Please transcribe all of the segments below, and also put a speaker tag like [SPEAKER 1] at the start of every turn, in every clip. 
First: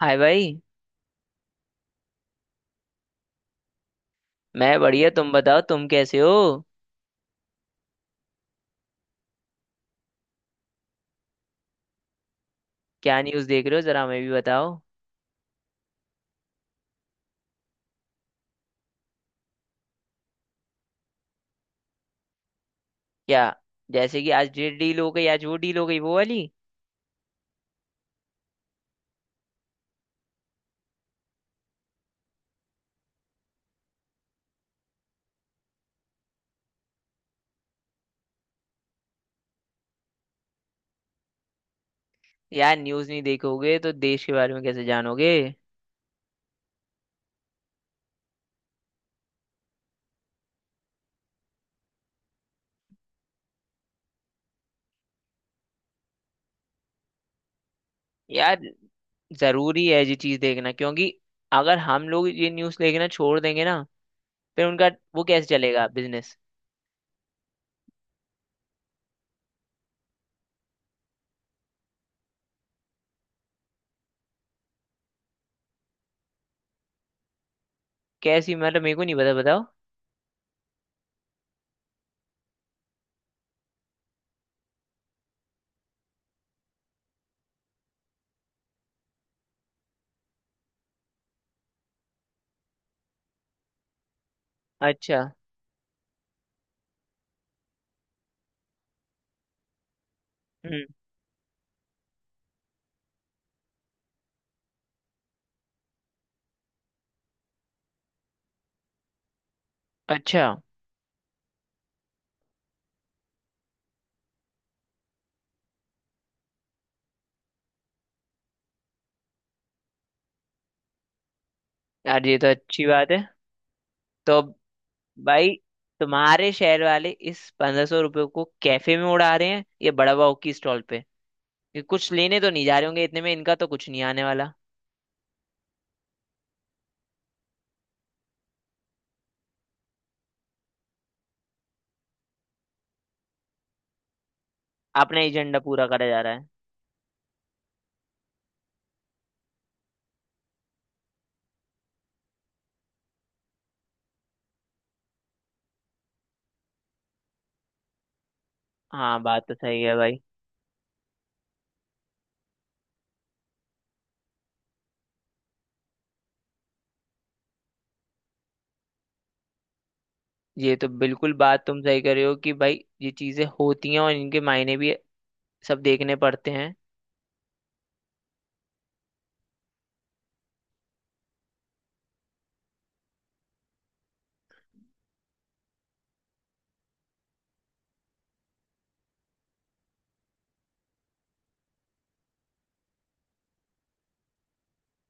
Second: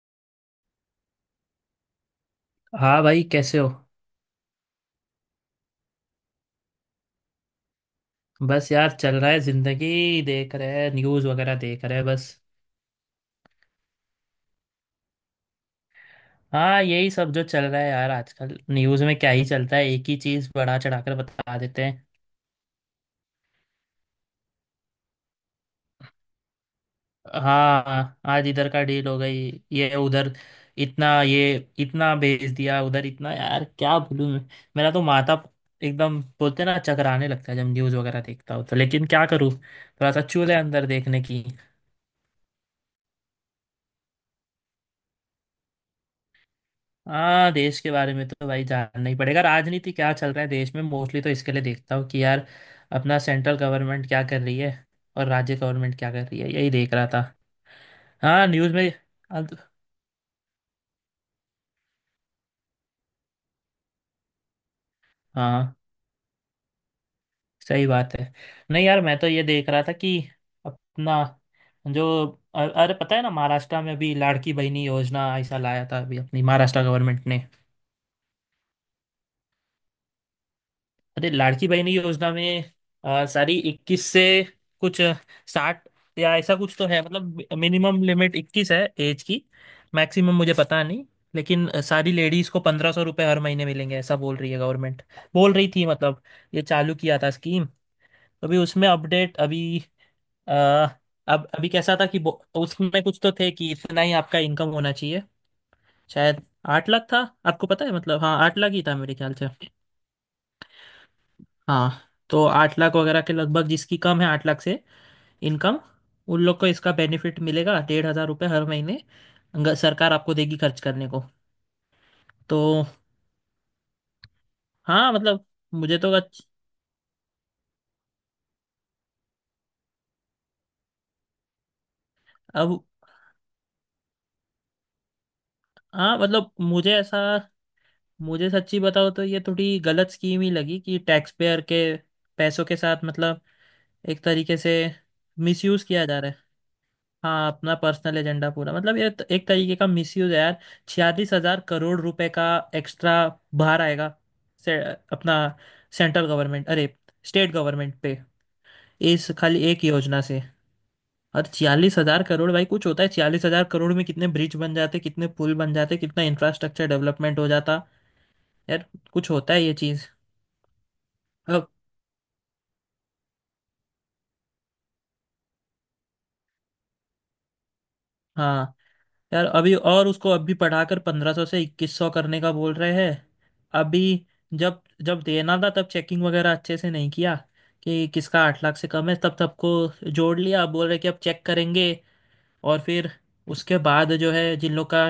[SPEAKER 1] हाय भाई।
[SPEAKER 2] हाँ भाई, कैसे हो।
[SPEAKER 1] मैं बढ़िया, तुम बताओ, तुम कैसे हो?
[SPEAKER 2] बस यार, चल रहा है जिंदगी, देख रहे हैं न्यूज़ वगैरह, देख रहे हैं बस।
[SPEAKER 1] क्या न्यूज़ देख रहे हो, जरा हमें भी बताओ।
[SPEAKER 2] हाँ यही सब जो चल रहा है यार, आजकल न्यूज़ में क्या ही चलता है, एक ही चीज़ बढ़ा चढ़ाकर बता देते हैं।
[SPEAKER 1] क्या? जैसे कि आज ये डील हो गई, आज वो डील हो गई, वो वाली।
[SPEAKER 2] हाँ, आज इधर का डील हो गई ये उधर, इतना ये, इतना भेज दिया उधर इतना, यार क्या बोलूँ मैं। मेरा तो माथा एकदम, बोलते हैं ना, चकराने लगता है जब न्यूज़ वगैरह देखता हूँ तो। लेकिन क्या करूँ, थोड़ा सा चूल है अंदर देखने की।
[SPEAKER 1] यार न्यूज़ नहीं देखोगे तो देश के बारे में कैसे जानोगे?
[SPEAKER 2] हाँ, देश के बारे में तो भाई जानना ही पड़ेगा। राजनीति क्या चल रहा है देश में, मोस्टली तो इसके लिए देखता हूँ कि यार अपना सेंट्रल गवर्नमेंट क्या कर रही है और राज्य गवर्नमेंट क्या कर रही है, यही देख रहा था हाँ
[SPEAKER 1] यार
[SPEAKER 2] न्यूज़ में। तो,
[SPEAKER 1] जरूरी है ये चीज़ देखना, क्योंकि अगर हम लोग ये न्यूज़ देखना छोड़ देंगे ना, फिर उनका वो कैसे
[SPEAKER 2] हाँ
[SPEAKER 1] चलेगा बिजनेस।
[SPEAKER 2] सही बात है। नहीं यार, मैं तो ये देख रहा था कि अपना जो, अरे पता है ना, महाराष्ट्र में अभी लाड़की बहनी योजना ऐसा लाया था अभी अपनी महाराष्ट्र गवर्नमेंट ने।
[SPEAKER 1] कैसी? मतलब मेरे को नहीं पता, बताओ।
[SPEAKER 2] अरे लाड़की बहन योजना में सारी 21 से कुछ 60 या ऐसा कुछ तो है, मतलब मिनिमम लिमिट 21 है एज की, मैक्सिमम मुझे पता नहीं। लेकिन सारी लेडीज को 1,500 रुपये हर महीने मिलेंगे ऐसा बोल रही है गवर्नमेंट,
[SPEAKER 1] अच्छा।
[SPEAKER 2] बोल रही थी मतलब। ये चालू किया था स्कीम। अभी उसमें अपडेट अभी, आ,
[SPEAKER 1] हम्म।
[SPEAKER 2] अब अभी कैसा था कि उसमें कुछ तो थे कि इतना ही आपका इनकम होना चाहिए शायद। 8 लाख था, आपको पता है मतलब? हाँ, 8 लाख ही था मेरे ख्याल से।
[SPEAKER 1] अच्छा।
[SPEAKER 2] हाँ, तो 8 लाख वगैरह के लगभग जिसकी कम है 8 लाख से इनकम, उन लोग को इसका बेनिफिट मिलेगा 1,500 रुपये हर महीने। सरकार आपको देगी खर्च करने को
[SPEAKER 1] यार ये तो
[SPEAKER 2] तो।
[SPEAKER 1] अच्छी बात है। तो अब
[SPEAKER 2] हाँ मतलब
[SPEAKER 1] भाई,
[SPEAKER 2] मुझे तो
[SPEAKER 1] तुम्हारे शहर वाले इस 1500 रुपये को कैफे में उड़ा रहे हैं, ये बड़ा बाव की स्टॉल पे। ये कुछ लेने तो नहीं जा
[SPEAKER 2] अब,
[SPEAKER 1] रहे होंगे, इतने में इनका तो कुछ नहीं आने वाला।
[SPEAKER 2] हाँ मतलब मुझे ऐसा, मुझे सच्ची बताओ तो ये थोड़ी गलत स्कीम ही लगी कि टैक्स पेयर के पैसों के साथ मतलब एक तरीके से
[SPEAKER 1] अपना एजेंडा
[SPEAKER 2] मिसयूज
[SPEAKER 1] पूरा
[SPEAKER 2] किया
[SPEAKER 1] करा
[SPEAKER 2] जा
[SPEAKER 1] जा
[SPEAKER 2] रहा
[SPEAKER 1] रहा
[SPEAKER 2] है।
[SPEAKER 1] है।
[SPEAKER 2] हाँ, अपना पर्सनल एजेंडा पूरा, मतलब ये तो एक तरीके का मिसयूज है यार। 46,000 करोड़ रुपए का एक्स्ट्रा भार आएगा अपना सेंट्रल गवर्नमेंट, अरे स्टेट गवर्नमेंट पे,
[SPEAKER 1] हाँ
[SPEAKER 2] इस
[SPEAKER 1] बात तो
[SPEAKER 2] खाली
[SPEAKER 1] सही
[SPEAKER 2] एक
[SPEAKER 1] है भाई।
[SPEAKER 2] योजना से। और 46,000 करोड़, भाई कुछ होता है 46,000 करोड़ में, कितने ब्रिज बन जाते, कितने पुल बन जाते, कितना इंफ्रास्ट्रक्चर डेवलपमेंट हो जाता यार। कुछ होता है ये चीज।
[SPEAKER 1] ये तो बिल्कुल बात तुम सही कर रहे हो कि भाई ये चीजें होती हैं, और इनके मायने भी सब देखने पड़ते हैं।
[SPEAKER 2] हाँ यार, अभी और उसको अभी पढ़ाकर 1,500 से 2,100 करने का बोल रहे हैं अभी। जब जब देना था तब चेकिंग वगैरह अच्छे से नहीं किया कि किसका 8 लाख से कम है, तब सबको जोड़ लिया, अब बोल रहे कि अब चेक करेंगे, और फिर उसके बाद जो है जिन लोग का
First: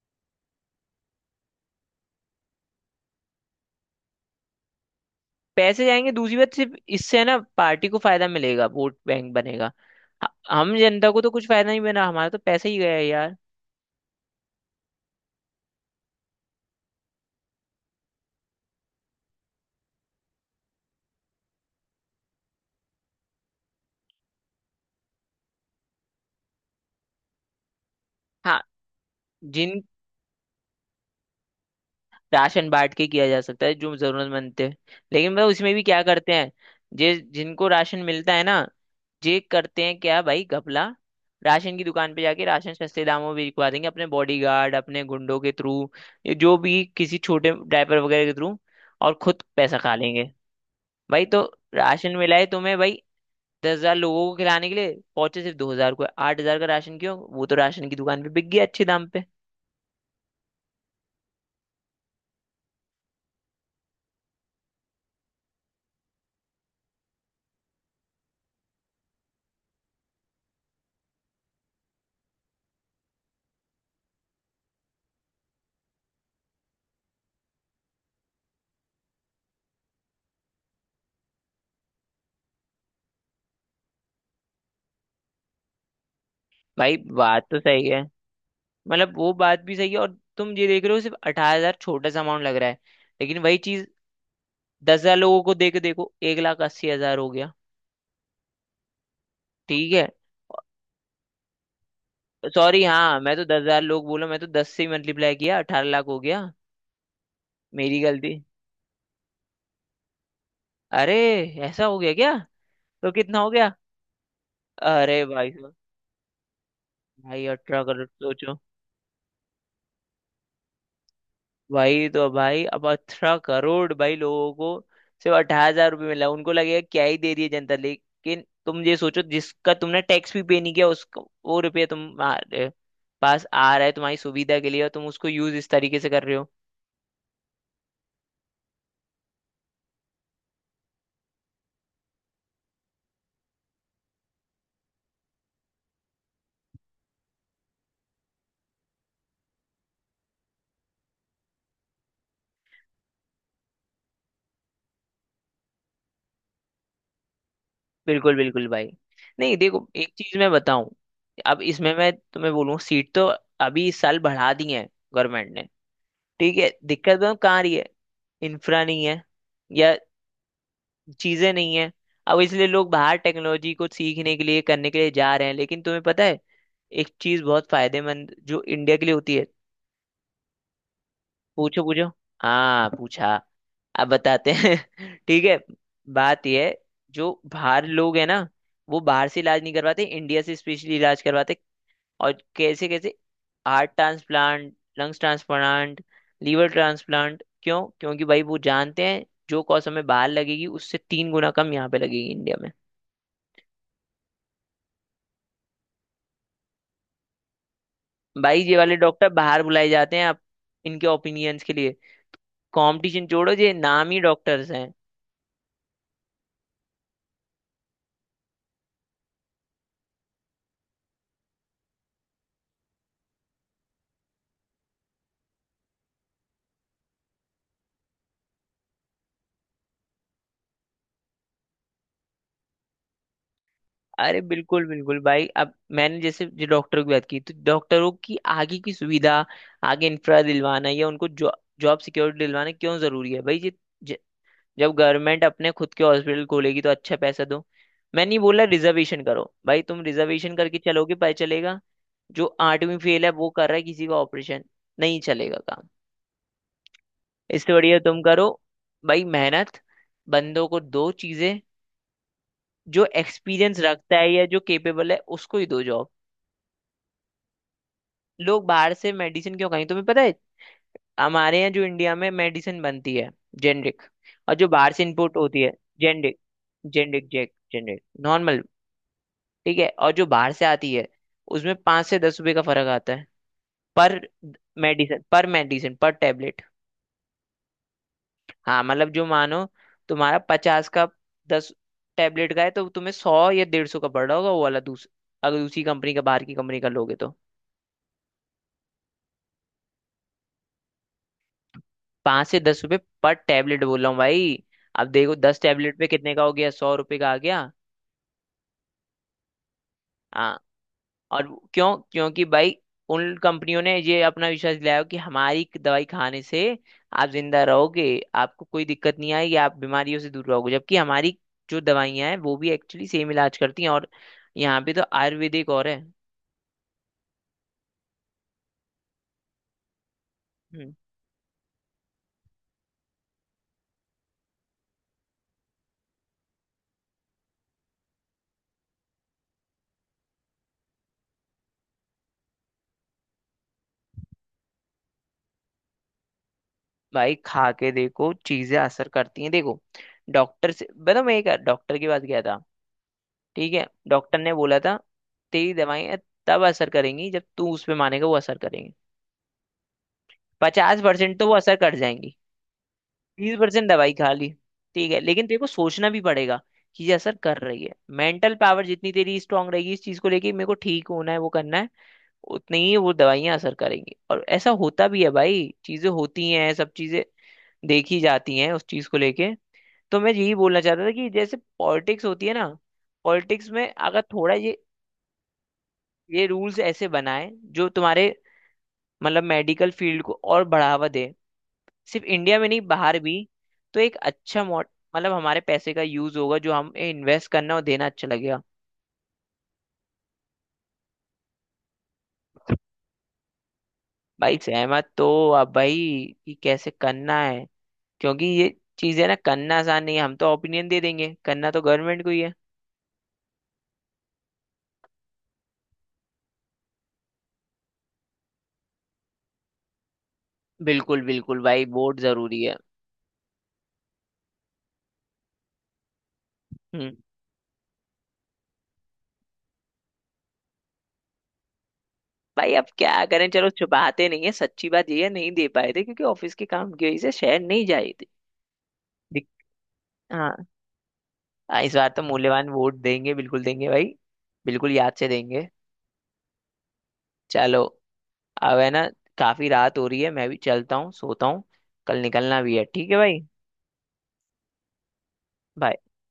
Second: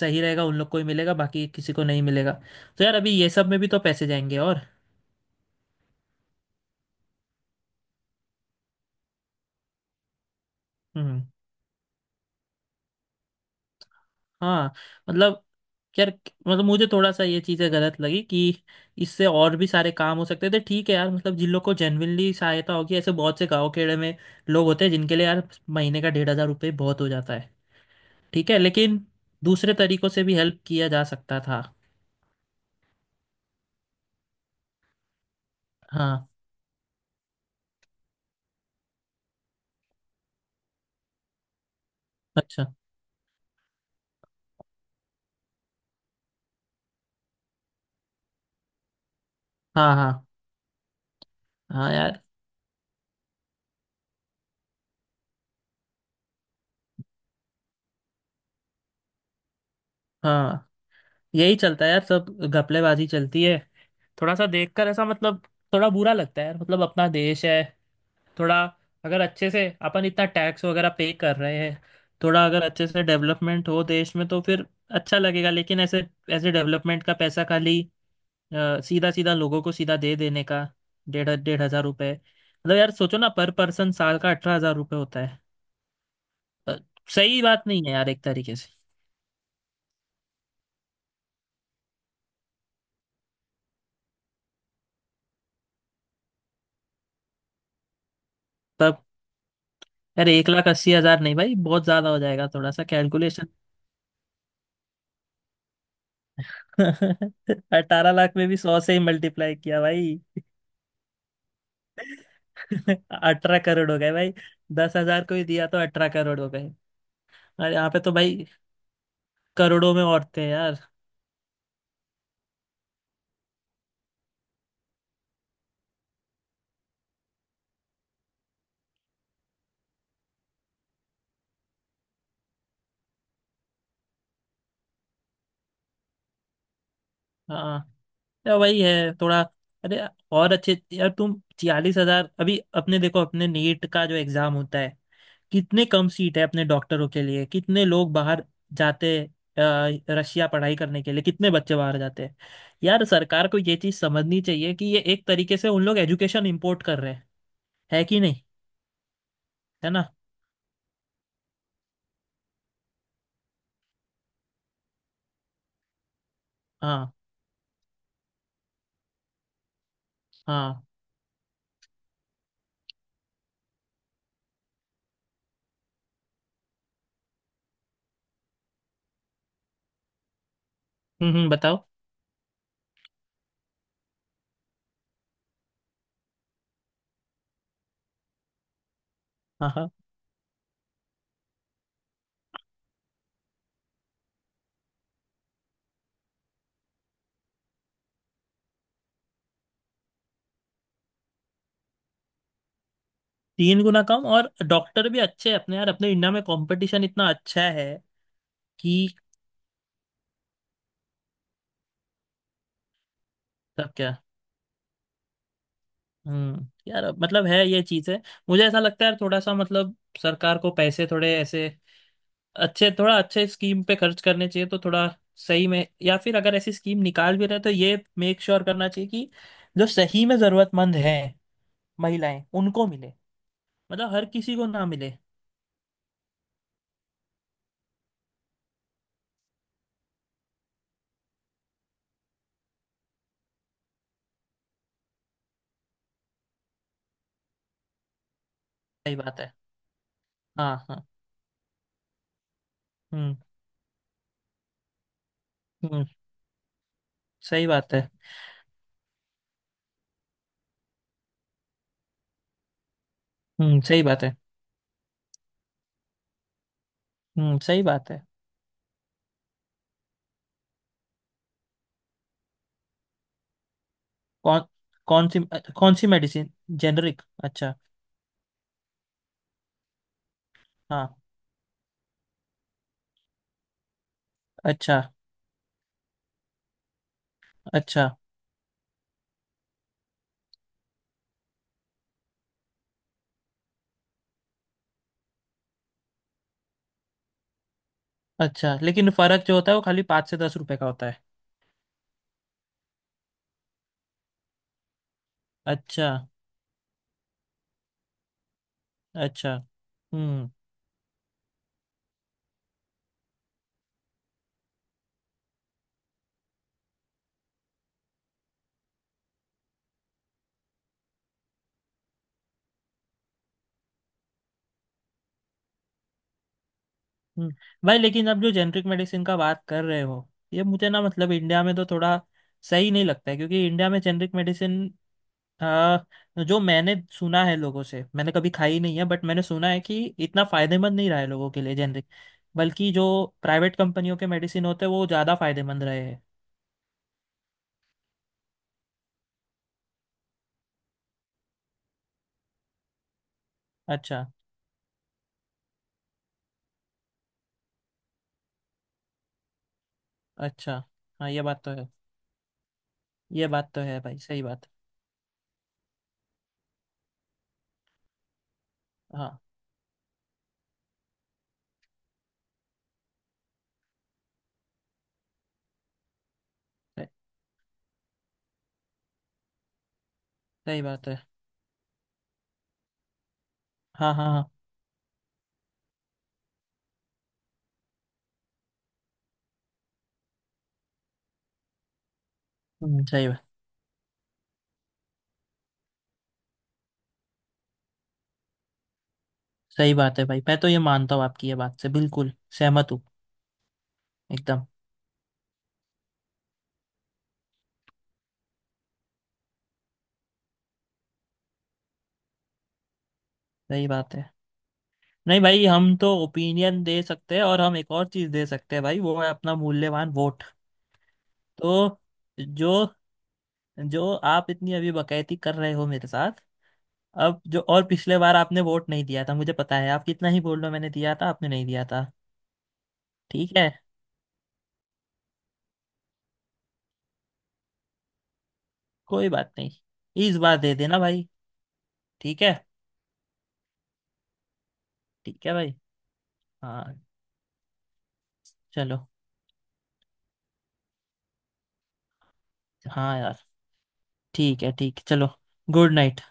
[SPEAKER 2] सही रहेगा उन लोग को ही मिलेगा, बाकी किसी को नहीं मिलेगा। तो यार अभी ये सब में भी तो पैसे जाएंगे और।
[SPEAKER 1] पैसे जाएंगे, दूसरी बात सिर्फ इससे है ना, पार्टी को फायदा मिलेगा, वोट बैंक बनेगा। हम जनता को
[SPEAKER 2] हम्म।
[SPEAKER 1] तो कुछ फायदा नहीं बना, हमारा तो पैसा ही गया यार।
[SPEAKER 2] हाँ मतलब यार, मतलब मुझे थोड़ा सा ये चीज़ें गलत लगी कि इससे और भी सारे काम हो सकते थे। ठीक है यार, मतलब जिन लोग को जेन्युइनली सहायता होगी ऐसे बहुत से गाँव खेड़े में लोग होते हैं जिनके लिए यार महीने का 1,500 रुपये बहुत हो जाता है, ठीक है।
[SPEAKER 1] हाँ।
[SPEAKER 2] लेकिन दूसरे
[SPEAKER 1] जिन
[SPEAKER 2] तरीकों से भी हेल्प किया जा सकता था।
[SPEAKER 1] राशन बांट के किया जा सकता है जो जरूरतमंद थे। लेकिन भाई उसमें भी क्या
[SPEAKER 2] हाँ।
[SPEAKER 1] करते हैं। जे जिनको राशन मिलता है ना, जे करते हैं क्या भाई, घपला। राशन की दुकान पे जाके
[SPEAKER 2] अच्छा।
[SPEAKER 1] राशन सस्ते दामों में बिकवा देंगे अपने बॉडीगार्ड, अपने गुंडों के थ्रू, जो भी किसी छोटे ड्राइवर वगैरह के थ्रू, और खुद पैसा
[SPEAKER 2] हाँ,
[SPEAKER 1] खा लेंगे।
[SPEAKER 2] हाँ,
[SPEAKER 1] भाई तो
[SPEAKER 2] हाँ,
[SPEAKER 1] राशन
[SPEAKER 2] यार
[SPEAKER 1] मिला है तुम्हें भाई? 10 हजार लोगों को खिलाने के लिए पहुंचे सिर्फ 2 हजार को, 8 हजार का राशन क्यों? वो तो राशन की दुकान पे बिक गया अच्छे दाम पे।
[SPEAKER 2] हाँ। यही चलता है यार, सब घपलेबाजी चलती है। थोड़ा सा देखकर, ऐसा मतलब थोड़ा बुरा लगता है यार, मतलब अपना देश है थोड़ा। अगर अच्छे से अपन इतना टैक्स वगैरह पे कर रहे हैं, थोड़ा अगर अच्छे से डेवलपमेंट हो देश में तो फिर अच्छा लगेगा। लेकिन ऐसे, ऐसे डेवलपमेंट का पैसा खाली सीधा सीधा लोगों को सीधा दे देने का, डेढ़ डेढ़ हजार रुपए, मतलब यार सोचो ना, पर पर्सन साल का 18,000 रुपये होता है। अ,
[SPEAKER 1] भाई
[SPEAKER 2] सही
[SPEAKER 1] बात तो
[SPEAKER 2] बात नहीं
[SPEAKER 1] सही
[SPEAKER 2] है
[SPEAKER 1] है।
[SPEAKER 2] यार एक तरीके से।
[SPEAKER 1] मतलब वो बात भी सही है, और तुम ये देख रहे हो सिर्फ 18 हजार, छोटा सा अमाउंट लग रहा है। लेकिन वही चीज 10 हजार लोगों को देके देखो, 1 लाख 80 हजार हो गया।
[SPEAKER 2] तब
[SPEAKER 1] ठीक है।
[SPEAKER 2] यार 1,80,000 नहीं भाई, बहुत ज्यादा हो जाएगा, थोड़ा
[SPEAKER 1] सॉरी,
[SPEAKER 2] सा
[SPEAKER 1] हाँ, मैं तो
[SPEAKER 2] कैलकुलेशन।
[SPEAKER 1] 10 हजार लोग बोला, मैं तो दस से मल्टीप्लाई किया, 18 लाख हो गया। मेरी
[SPEAKER 2] अठारह
[SPEAKER 1] गलती।
[SPEAKER 2] लाख में भी 100 से ही मल्टीप्लाई किया भाई।
[SPEAKER 1] अरे, ऐसा हो गया क्या? तो कितना हो
[SPEAKER 2] अठारह
[SPEAKER 1] गया?
[SPEAKER 2] करोड़ हो गए भाई। दस
[SPEAKER 1] अरे
[SPEAKER 2] हजार को ही
[SPEAKER 1] भाई
[SPEAKER 2] दिया
[SPEAKER 1] साहब।
[SPEAKER 2] तो 18 करोड़ हो गए।
[SPEAKER 1] भाई
[SPEAKER 2] अरे
[SPEAKER 1] अठारह
[SPEAKER 2] यहाँ पे
[SPEAKER 1] करोड़
[SPEAKER 2] तो भाई
[SPEAKER 1] सोचो।
[SPEAKER 2] करोड़ों में औरतें हैं यार।
[SPEAKER 1] वही तो भाई, अब 18 करोड़ भाई लोगों को सिर्फ 18 हजार रुपये मिला, उनको लगेगा क्या ही दे रही है जनता, लेकिन तुम ये सोचो, जिसका तुमने टैक्स भी पे नहीं किया, उसको वो रुपये तुम्हारे पास आ रहा है तुम्हारी सुविधा के लिए, और तुम उसको यूज इस तरीके से कर रहे हो।
[SPEAKER 2] हाँ, या वही है थोड़ा। अरे और अच्छे, यार तुम 46,000, अभी अपने देखो अपने नीट का जो एग्जाम होता है, कितने कम सीट है अपने डॉक्टरों के लिए। कितने लोग बाहर जाते हैं रशिया पढ़ाई करने के लिए, कितने बच्चे बाहर जाते हैं यार। सरकार को ये चीज समझनी चाहिए कि ये एक तरीके से उन लोग एजुकेशन इम्पोर्ट कर रहे हैं, है कि
[SPEAKER 1] बिल्कुल
[SPEAKER 2] नहीं,
[SPEAKER 1] बिल्कुल भाई। नहीं, देखो
[SPEAKER 2] है ना।
[SPEAKER 1] एक चीज मैं बताऊं। अब इसमें मैं तुम्हें बोलूं, सीट तो अभी इस साल बढ़ा दी है गवर्नमेंट ने। ठीक है,
[SPEAKER 2] हाँ,
[SPEAKER 1] दिक्कत तो कहाँ आ रही है? इंफ्रा नहीं है, या
[SPEAKER 2] हाँ।
[SPEAKER 1] चीजें नहीं है। अब इसलिए लोग बाहर टेक्नोलॉजी को सीखने के लिए, करने के लिए जा रहे हैं, लेकिन तुम्हें पता है एक चीज बहुत फायदेमंद जो इंडिया के लिए होती है।
[SPEAKER 2] बताओ।
[SPEAKER 1] पूछो पूछो। हाँ पूछा। अब बताते हैं। ठीक है। बात यह है, जो बाहर लोग है ना, वो बाहर से इलाज
[SPEAKER 2] हाँ,
[SPEAKER 1] नहीं
[SPEAKER 2] हाँ,
[SPEAKER 1] करवाते, इंडिया से स्पेशली इलाज करवाते। और कैसे कैसे, heart transplant, lungs transplant, liver transplant, क्यों? क्योंकि भाई वो जानते हैं, जो कॉस्ट हमें बाहर लगेगी उससे तीन गुना कम यहाँ पे लगेगी इंडिया में।
[SPEAKER 2] तीन गुना कम, और डॉक्टर भी अच्छे हैं अपने, यार अपने इंडिया में कंपटीशन इतना अच्छा है
[SPEAKER 1] भाई ये वाले
[SPEAKER 2] कि।
[SPEAKER 1] डॉक्टर बाहर बुलाए जाते हैं आप इनके ओपिनियंस के लिए। कंपटीशन छोड़ो, ये
[SPEAKER 2] सब
[SPEAKER 1] नाम
[SPEAKER 2] क्या।
[SPEAKER 1] ही डॉक्टर्स हैं।
[SPEAKER 2] यार, मतलब है ये चीज़ है। मुझे ऐसा लगता है यार थोड़ा सा, मतलब सरकार को पैसे थोड़े ऐसे अच्छे, थोड़ा अच्छे स्कीम पे खर्च करने चाहिए, तो थोड़ा सही में। या फिर अगर ऐसी स्कीम निकाल भी रहे, तो ये मेक श्योर करना चाहिए कि जो सही में जरूरतमंद है महिलाएं उनको मिले, मतलब हर
[SPEAKER 1] अरे
[SPEAKER 2] किसी को ना
[SPEAKER 1] बिल्कुल
[SPEAKER 2] मिले।
[SPEAKER 1] बिल्कुल भाई। अब मैंने जैसे जो डॉक्टरों की बात की, तो डॉक्टरों की आगे की सुविधा, आगे इंफ्रा दिलवाना, या उनको जॉब जॉब सिक्योरिटी दिलवाना क्यों जरूरी है भाई, ये ज- जब गवर्नमेंट अपने खुद के हॉस्पिटल खोलेगी तो अच्छा पैसा दो। मैं नहीं बोला
[SPEAKER 2] सही
[SPEAKER 1] रिजर्वेशन
[SPEAKER 2] बात
[SPEAKER 1] करो,
[SPEAKER 2] है।
[SPEAKER 1] भाई तुम रिजर्वेशन
[SPEAKER 2] हाँ,
[SPEAKER 1] करके
[SPEAKER 2] हाँ।
[SPEAKER 1] चलोगे, पता चलेगा जो 8वीं फेल है
[SPEAKER 2] हम्म
[SPEAKER 1] वो कर रहा है किसी का ऑपरेशन। नहीं चलेगा काम।
[SPEAKER 2] हम्म, सही
[SPEAKER 1] इससे
[SPEAKER 2] बात
[SPEAKER 1] बढ़िया
[SPEAKER 2] है।
[SPEAKER 1] तुम करो भाई, मेहनत। बंदों को दो चीजें, जो एक्सपीरियंस
[SPEAKER 2] हम्म, सही
[SPEAKER 1] रखता
[SPEAKER 2] बात
[SPEAKER 1] है
[SPEAKER 2] है।
[SPEAKER 1] या जो केपेबल है, उसको ही दो जॉब।
[SPEAKER 2] हम्म, सही बात है।
[SPEAKER 1] लोग बाहर से मेडिसिन क्यों खाएं, तुम्हें पता है? हमारे यहाँ जो इंडिया में मेडिसिन बनती है, जेनरिक, और
[SPEAKER 2] कौन।
[SPEAKER 1] जो बाहर से
[SPEAKER 2] कौन
[SPEAKER 1] इंपोर्ट
[SPEAKER 2] सी?
[SPEAKER 1] होती है।
[SPEAKER 2] कौन सी
[SPEAKER 1] जेनरिक
[SPEAKER 2] मेडिसिन? जेनरिक,
[SPEAKER 1] जेनरिक जेक
[SPEAKER 2] अच्छा।
[SPEAKER 1] Generic normal. ठीक है, और जो बाहर से आती है
[SPEAKER 2] हाँ।
[SPEAKER 1] उसमें 5 से 10 रुपए का फर्क आता है पर
[SPEAKER 2] अच्छा।
[SPEAKER 1] मेडिसिन, पर मेडिसिन, पर टेबलेट।
[SPEAKER 2] अच्छा।
[SPEAKER 1] हाँ मतलब, जो मानो तुम्हारा 50 का 10 टेबलेट का है, तो तुम्हें 100 या 150 का पड़ रहा होगा वो वाला, दूस अगर दूसरी कंपनी का, बाहर की कंपनी का लोगे तो।
[SPEAKER 2] अच्छा लेकिन फर्क जो होता है वो खाली 5 से 10 रुपए का होता है।
[SPEAKER 1] 5 से 10 रुपए पर टेबलेट बोल रहा हूँ भाई। अब देखो 10 टेबलेट पे
[SPEAKER 2] अच्छा।
[SPEAKER 1] कितने का हो गया, 100 रुपए का आ गया।
[SPEAKER 2] अच्छा। हम्म
[SPEAKER 1] हाँ, और क्यों? क्योंकि भाई उन कंपनियों ने ये अपना विश्वास दिलाया कि हमारी दवाई खाने से आप जिंदा रहोगे, आपको कोई दिक्कत नहीं आएगी, आप बीमारियों से दूर रहोगे, जबकि हमारी जो दवाइयां हैं वो भी एक्चुअली सेम इलाज करती हैं, और यहाँ पे तो आयुर्वेदिक और है।
[SPEAKER 2] हम्म। भाई लेकिन अब जो जेनरिक मेडिसिन का बात कर रहे हो, ये मुझे
[SPEAKER 1] हम्म,
[SPEAKER 2] ना मतलब इंडिया में तो थोड़ा सही नहीं लगता है, क्योंकि इंडिया में जेनरिक मेडिसिन आ, जो मैंने सुना है लोगों से, मैंने कभी खाई नहीं है बट मैंने सुना है कि इतना फायदेमंद नहीं रहा है लोगों के लिए जेनरिक, बल्कि जो प्राइवेट कंपनियों के मेडिसिन होते हैं वो ज़्यादा फायदेमंद रहे हैं।
[SPEAKER 1] भाई खा के देखो, चीजें असर करती हैं। देखो, डॉक्टर से बताओ, मैं एक डॉक्टर के पास गया था। ठीक है,
[SPEAKER 2] अच्छा।
[SPEAKER 1] डॉक्टर ने बोला था तेरी दवाइयां तब असर करेंगी जब तू उस पे मानेगा वो असर करेंगी।
[SPEAKER 2] अच्छा,
[SPEAKER 1] पचास
[SPEAKER 2] हाँ
[SPEAKER 1] परसेंट
[SPEAKER 2] ये
[SPEAKER 1] तो वो
[SPEAKER 2] बात तो
[SPEAKER 1] असर
[SPEAKER 2] है।
[SPEAKER 1] कर जाएंगी,
[SPEAKER 2] ये
[SPEAKER 1] बीस
[SPEAKER 2] बात तो
[SPEAKER 1] परसेंट
[SPEAKER 2] है
[SPEAKER 1] दवाई
[SPEAKER 2] भाई,
[SPEAKER 1] खा
[SPEAKER 2] सही
[SPEAKER 1] ली।
[SPEAKER 2] बात
[SPEAKER 1] ठीक है, लेकिन तेरे को सोचना भी पड़ेगा कि ये असर कर रही है। मेंटल पावर जितनी
[SPEAKER 2] है।
[SPEAKER 1] तेरी
[SPEAKER 2] हाँ,
[SPEAKER 1] स्ट्रांग रहेगी इस चीज को लेके, मेरे को ठीक होना है वो करना है, उतनी ही वो दवाइयां असर करेंगी। और ऐसा होता भी है भाई, चीजें होती हैं, सब
[SPEAKER 2] सही,
[SPEAKER 1] चीजें देखी जाती हैं उस चीज को लेके। तो मैं यही बोलना
[SPEAKER 2] सही
[SPEAKER 1] चाहता
[SPEAKER 2] बात
[SPEAKER 1] था
[SPEAKER 2] है।
[SPEAKER 1] कि जैसे पॉलिटिक्स होती है ना, पॉलिटिक्स में
[SPEAKER 2] हाँ,
[SPEAKER 1] अगर
[SPEAKER 2] हाँ, हाँ।
[SPEAKER 1] थोड़ा ये रूल्स ऐसे बनाए जो तुम्हारे, मतलब, मेडिकल फील्ड को और बढ़ावा दे, सिर्फ इंडिया में नहीं बाहर
[SPEAKER 2] सही
[SPEAKER 1] भी।
[SPEAKER 2] बात।
[SPEAKER 1] तो एक अच्छा मॉड मतलब हमारे पैसे का यूज होगा, जो हम इन्वेस्ट करना और देना अच्छा लगेगा।
[SPEAKER 2] सही बात है भाई, मैं तो ये मानता हूँ, आपकी ये बात से बिल्कुल सहमत हूँ
[SPEAKER 1] भाई
[SPEAKER 2] एकदम।
[SPEAKER 1] सहमत तो, अब भाई कि कैसे करना है, क्योंकि ये चीजें ना करना आसान नहीं है, हम तो ओपिनियन दे देंगे, करना तो गवर्नमेंट को ही है।
[SPEAKER 2] सही बात है। नहीं भाई, हम तो ओपिनियन दे सकते हैं और हम एक और चीज़ दे सकते हैं भाई, वो है अपना मूल्यवान वोट।
[SPEAKER 1] बिल्कुल बिल्कुल भाई,
[SPEAKER 2] तो,
[SPEAKER 1] वोट जरूरी
[SPEAKER 2] जो
[SPEAKER 1] है।
[SPEAKER 2] जो आप इतनी अभी बकैती कर रहे हो मेरे साथ,
[SPEAKER 1] हम्म।
[SPEAKER 2] अब जो, और पिछले बार आपने वोट नहीं दिया था, मुझे पता है, आप कितना ही बोल लो, मैंने दिया था, आपने नहीं दिया था।
[SPEAKER 1] भाई अब क्या करें,
[SPEAKER 2] ठीक
[SPEAKER 1] चलो
[SPEAKER 2] है,
[SPEAKER 1] छुपाते नहीं है, सच्ची बात ये है, नहीं दे पाए थे क्योंकि ऑफिस के काम की वजह से शहर नहीं जाए थे।
[SPEAKER 2] कोई बात
[SPEAKER 1] दिक-
[SPEAKER 2] नहीं, इस
[SPEAKER 1] हाँ
[SPEAKER 2] बार दे देना भाई।
[SPEAKER 1] हाँ, इस बार तो
[SPEAKER 2] ठीक है,
[SPEAKER 1] मूल्यवान वोट देंगे, बिल्कुल देंगे भाई। बिल्कुल याद से
[SPEAKER 2] ठीक है
[SPEAKER 1] देंगे।
[SPEAKER 2] भाई। हाँ,
[SPEAKER 1] चलो, अब है
[SPEAKER 2] चलो।
[SPEAKER 1] ना, काफी रात हो रही है, मैं भी चलता हूँ, सोता हूँ, कल निकलना भी है। ठीक है
[SPEAKER 2] हाँ यार,
[SPEAKER 1] भाई।
[SPEAKER 2] ठीक है, चलो। Good
[SPEAKER 1] Bye.
[SPEAKER 2] नाइट।